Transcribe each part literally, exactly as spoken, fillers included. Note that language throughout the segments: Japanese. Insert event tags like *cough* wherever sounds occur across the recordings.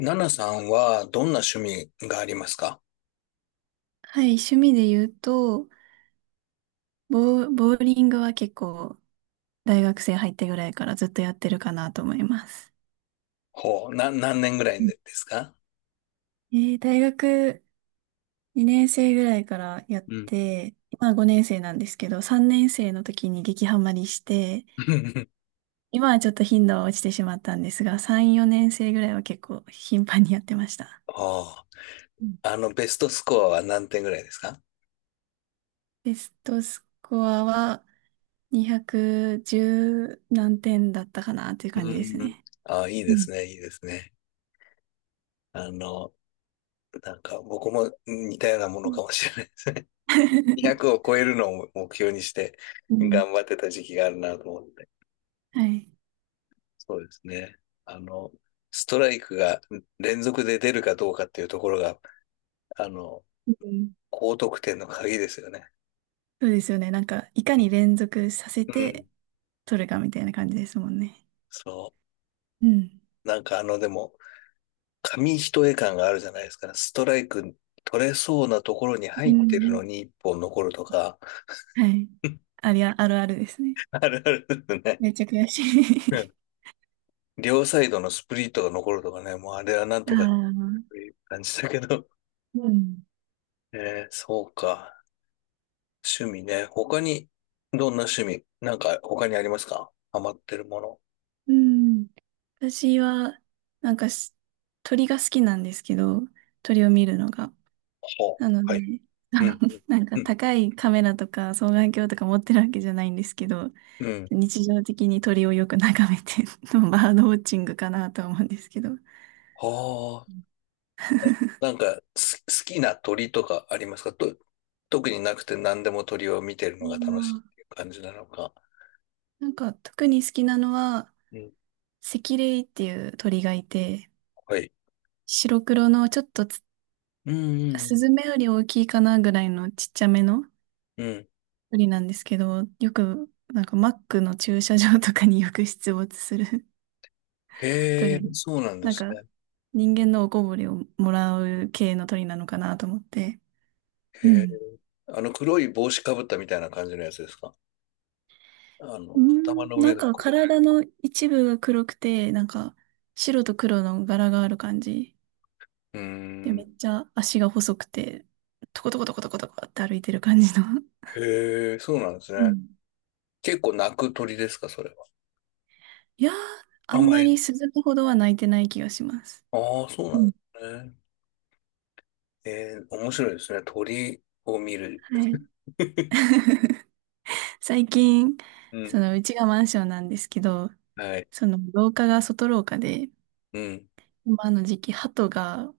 ナナさんはどんな趣味がありますか？はい、趣味で言うと、ボーボーリングは結構大学生入ってぐらいからずっとやってるかなと思います。ほう、な、何年ぐらいうん。ですか？えー大学にねん生ぐらいからやっうん。て、今ごねん生なんですけど、さんねん生の時に激ハマりして、*laughs* 今はちょっと頻度は落ちてしまったんですが、さん、よねん生ぐらいは結構頻繁にやってました。あうん。あ、あの、ベストスコアは何点ぐらいですか？ベストスコアはにひゃくじゅう何点だったかなっていう感うじですん。ね。ああ、いいうでん。すね、いいですね。あの、なんか僕も似たようなもうのかん。 もしれないですね。にひゃく *laughs* *laughs* を超えるのを目標にしてうん。頑張ってた時期があるなと思って。はい。そうですね。あの、ストライクが連続で出るかどうかっていうところが、あの、うん。高得点の鍵ですよね。そうですよね。なんか、いかうんに連続させうてん。取るかみたいな感じですもんね。そう。うん。なんかあの、でも、紙一重感があるじゃないですか。ストライク取れそうなところにう入ってるん。のにいっぽん残るとか、はい。*laughs* ありゃ、あるあるですね。あるあるですね。めっちゃ悔しうい。 ん。両サイドのスプリットが残るとかね、もうあれはなん *laughs* あとかっあ、ていう感じだけど。うん。えー、そうか。趣味ね。他に、どんな趣味なんか他にありますか？ハマってるもの。うん。私は、なんかし、鳥が好きなんですけど、鳥を見るのが。はなのあ、はで、い。あうの、ん。*laughs* なんうかん。高いカメラとか双眼鏡とか持ってるわけじゃないんですけど、うん。日常的に鳥をよく眺めて、 *laughs* バードウォッチングかなとは思うんですけど。は、なんか、す好きな鳥とかありますかと、特になくて何でも鳥を見てるうのが楽しいっん。ていう感じなのか。なんか特に好きなのは、うん。セキレイっていう鳥がいて、はい。白黒のちょっとつうんうスんズメより大きいかなぐらいのちっちゃめのうん。うん。鳥なんですけど、よくなんかマックの駐車場とかによく出没する *laughs* へ鳥。え、そうなんでなんすかね。人間のおこぼれをもらう系の鳥なのかなと思って。へうえ。ん。あの黒い帽子かぶったみたいな感じのやつですか？あうの、頭ん、のな上んのか黒い。体の一部が黒くて、なんか白と黒の柄がある感じ。うーで、めっん。ちゃ足が細くて、トコトコトコトコトコって歩いてる感じの。へえ、そうなんですうね。ん。結構鳴く鳥ですか、それは。いやー、ああんんままり。り鈴鹿ほどは泣いてない気がします。ああ、そううなんでん。すね。えー、面白いですね。鳥を見る。はい。最近、うん。その、うちがマンションなんですけど、はい。その、廊下が外廊下で、うん。今の時期、鳩が、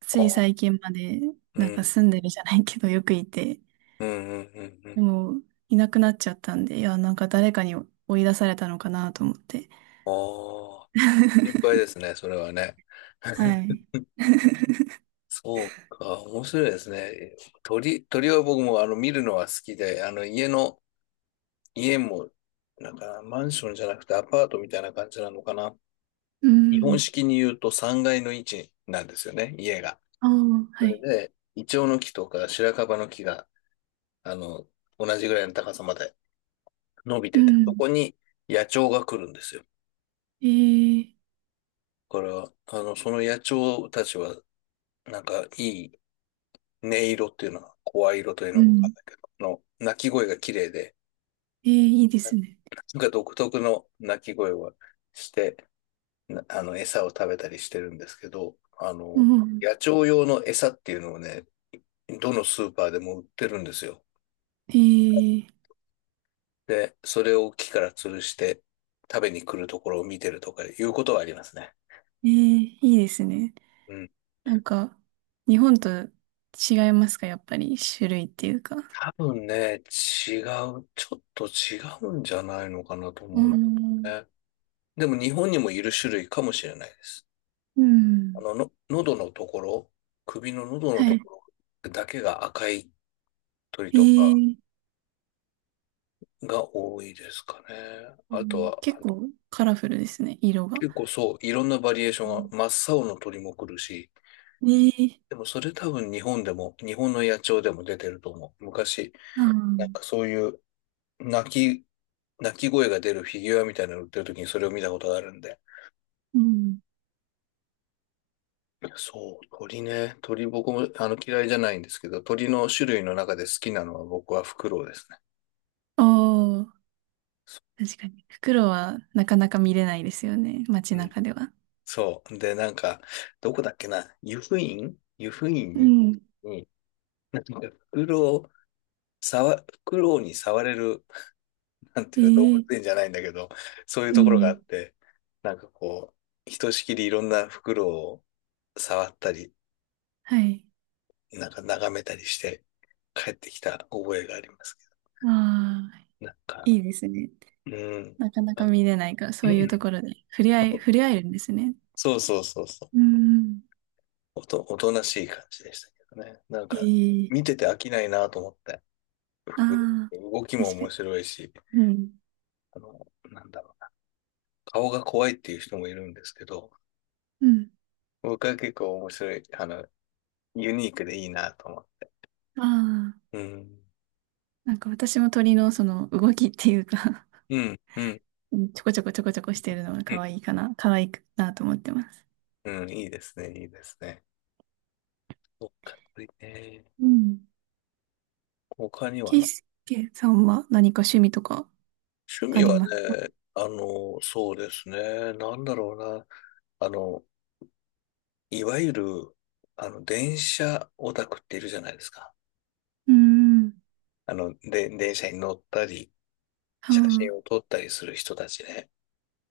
ついあ、最近まで、うなんかん。住んでるじゃないけど、よくいて、うんうんうんうでん。も、いなくなっちゃったんで、いや、なんか誰かに追い出されたのかなと思って。ああ、心配で *laughs* すね、それはね。は *laughs* い。*laughs* そうか、面白いですね。鳥、鳥は僕もあの見るのは好きで、あの家の、家も、なんかマンションじゃなくてアパートみたいな感じなのかな。う日本ん。式に言うとさんがいの位置なんですよね、家が。ああ、そはれい。で、イチョウの木とか白樺の木が、あの、同じぐらいの高さまで伸びうてて、そん。こに野鳥が来るんですよ。えー、だから、あの、その野鳥たちは、なんかいい音色っていうのは、声色といううのが分かん。んないけど、の、鳴き声が綺麗で、えー、いいですね。なんか独特の鳴き声をして、あの、餌を食べたりしてるんですけど、あうの、ん。野鳥用の餌っていうのをね、どのスーパーでも売ってるんですよ。えー、で、それを木から吊るして食べに来るところを見てるとかいうことはありますね。えー、いいですね。うん。なんか、日本と違いますか、やっぱり、種類っていうか。多分ね、違う、ちょっと違うんじゃないのかなとう思うんだん。よね。でも日本にもいる種類かもしれないです。うあん。の、の、喉のところ、首の喉のはとい。ころだけが赤い鳥えとかー、が多いですかね。うあとん、は、結構カラフルですね、色が。結構そう、いろんなバリエーションうん。が、真っ青の鳥も来るし、えー、でもそれ多分日本でも、日本の野鳥でも出てると思う。昔、あなんー、かそういう鳴き、鳴き声が出るフィギュアみたいなの売ってる時にそれを見たことがあるんで。うん。そう、鳥ね。鳥僕もあの嫌いじゃないんですけど、鳥の種類の中で好きなのは僕はフクロウですね。おー、確かに。袋はなかなか見れないですよね、街うん。中では。そう。で、なんか、どこだっけな、湯布院湯布院うに、ん。になんかフクロウ、触、フクロウに触れる、なんてえいうか動物ー、園じゃないんだけど、そういううところがあん。って、なんかこう、ひとしきりいろんなフクロウを触ったり、はい。なんか眺めたりして帰ってきた覚えがありますけああ、ど、なんか、いいですね。うん。なかなかあ、見れないから、うそういうとん。ころで触れ合い、触れ合えるんですね。そうそうそうそう。うん。おと、おとなしい感じでしたけどね。なんえか、え、見てて飽きないなと思って。ああ、動きも確か面に。白いし、うん。あの、なんだろうな、顔が怖いっていう人もいるんですけど、うん。僕は結構面白い、あの、ユニークでいいなと思って。ああ、うん、なんか私も鳥のその動きっていうか、うん、うん、うん、 *laughs* ちょこちょこちょこちょこしてるのがう可ん、愛いかな、可愛くなと思ってます。うん、いいですね、いいですね。そっか、ね。うん。他にはケイな。スケさんは何か趣味とか趣あ味りはますか？ね、あの、そうですね、なんだろうな、あの、いわゆる、あの、電車オタクっているじゃないですか。うん。あの、で、電車に乗ったり、は写真を撮ったりする人たちね。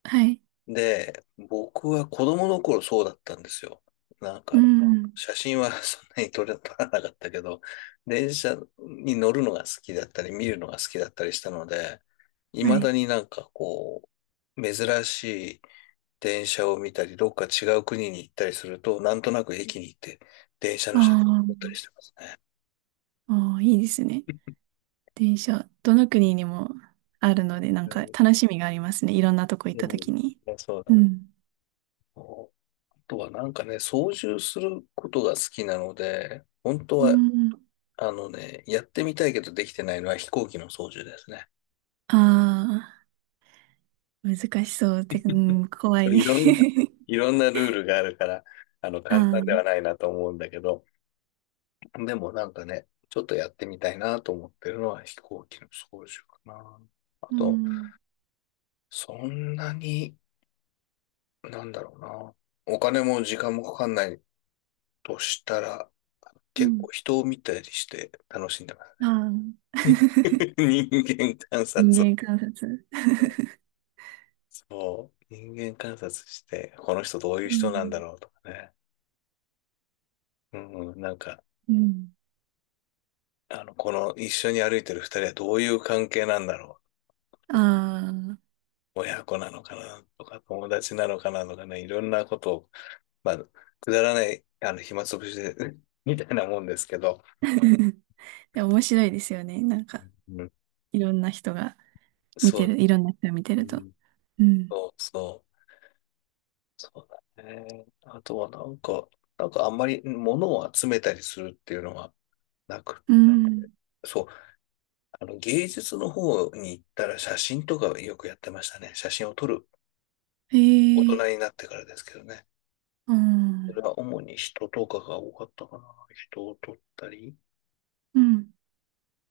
あ、はい。で、僕は子供の頃そうだったんですよ。なんうか、ん。写真はそんなに撮れ、撮らなかったけど、電車に乗るのが好きだったり、見るのが好きだったりしたので、は未い。だになんかこう、珍しい電車を見たり、どっか違う国に行ったりすると、なんとなく駅に行って電車の写真を撮ったりあしてますね。あ、ああ、いいですね。電車、どの国にもあるので、なんうかん楽しみがありますね。いろんなとこ行うった時に。ん。そううだね。ん。あとはなんかね、操縦することが好きなので、本当うはん。あのね、やってみたいけどできてないのは飛行機の操縦ですね。ああ、難しそうって、うん、*laughs* 怖い。い *laughs* ろんな、いろんなルールがあるから、あの、あ簡単あ、ではないなと思うんだけど、でもなんかね、ちょっとやってみたいなと思ってるのは飛行機の操縦かな。あうと、ん。そんなに、なんだろうな。お金も時間もかかんないとしたら、う結ん。構人を見たりして楽しんでまあすあ、ね。*laughs* 人間観察を、人間観察。そう、人間観察して、この人どういうう人なんだん。ろうとかね。うんうん、なんか、うん。あの、この一緒に歩いてるふたりはどういう関係なんだろうとか、ああ。親子なのかなとか、友達なのかなとかね、いろんなことを、まあ、くだらない、あの、暇つぶしで、*laughs* みたいなもんですけど、*laughs* でも面白いですよね。なんか、うん、いろんな人が見そてう、る、いろんな人を見てうると。ん、うん。そう、そう、そうだね。あとはなんか、なんかあんまり物を集めたりするっていうのはなく、うん。そう、あの、芸術の方に行ったら写真とかよくやってましたね。写真を撮る。へ大え。人になってからですけどね。うそれん。は主に人とかが多かったかな。人を撮ったり。うん。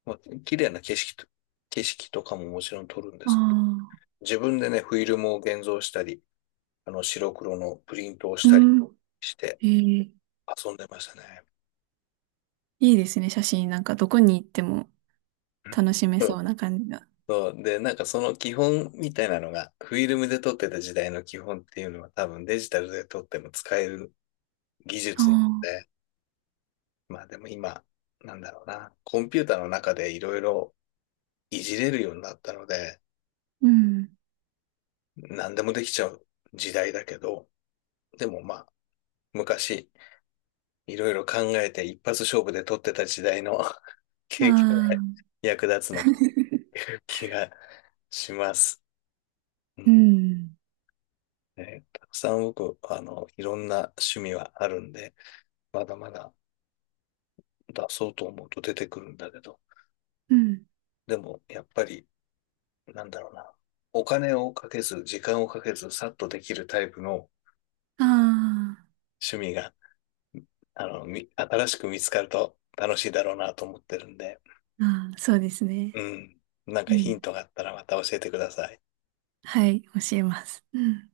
まあ、綺麗な景色と、景色とかももちろん撮るんであすけど、あ。自分でね、フィルムを現像したり、あの、白黒のプリントをしたりうしてん。ええ、遊んでましたね。いいですね、写真。なんか、どこに行ってもう楽しめんうそん。うな感じが。そうで、なんかその基本みたいなのが、フィルムで撮ってた時代の基本っていうのは多分デジタルで撮っても使える技あ術なんあ、で、まあでも今、なんだろうな、コンピューターの中でいろいろいじれるようになったので、うん。何でもできちゃう時代だけど、でもまあ、昔、いろいろ考えていっぱつ勝負で取ってた時代の *laughs* あ経験があ、役立つのかとい *laughs* う気がします。ううん。ん。ね、たくさん僕、あの、いろんな趣味はあるんで、まだまだ出そうと思うと出てくるんだけど、うん。でもやっぱりなんだろうな。お金をかけず、時間をかけず、さっとできるタイプのあ趣味が、あの、み新しく見つかると楽しいだろうなと思ってるんで、あ、ああ、そうですうね。ん。なんうかヒンん。トがあったらまた教えてください。はい、教えます。うん。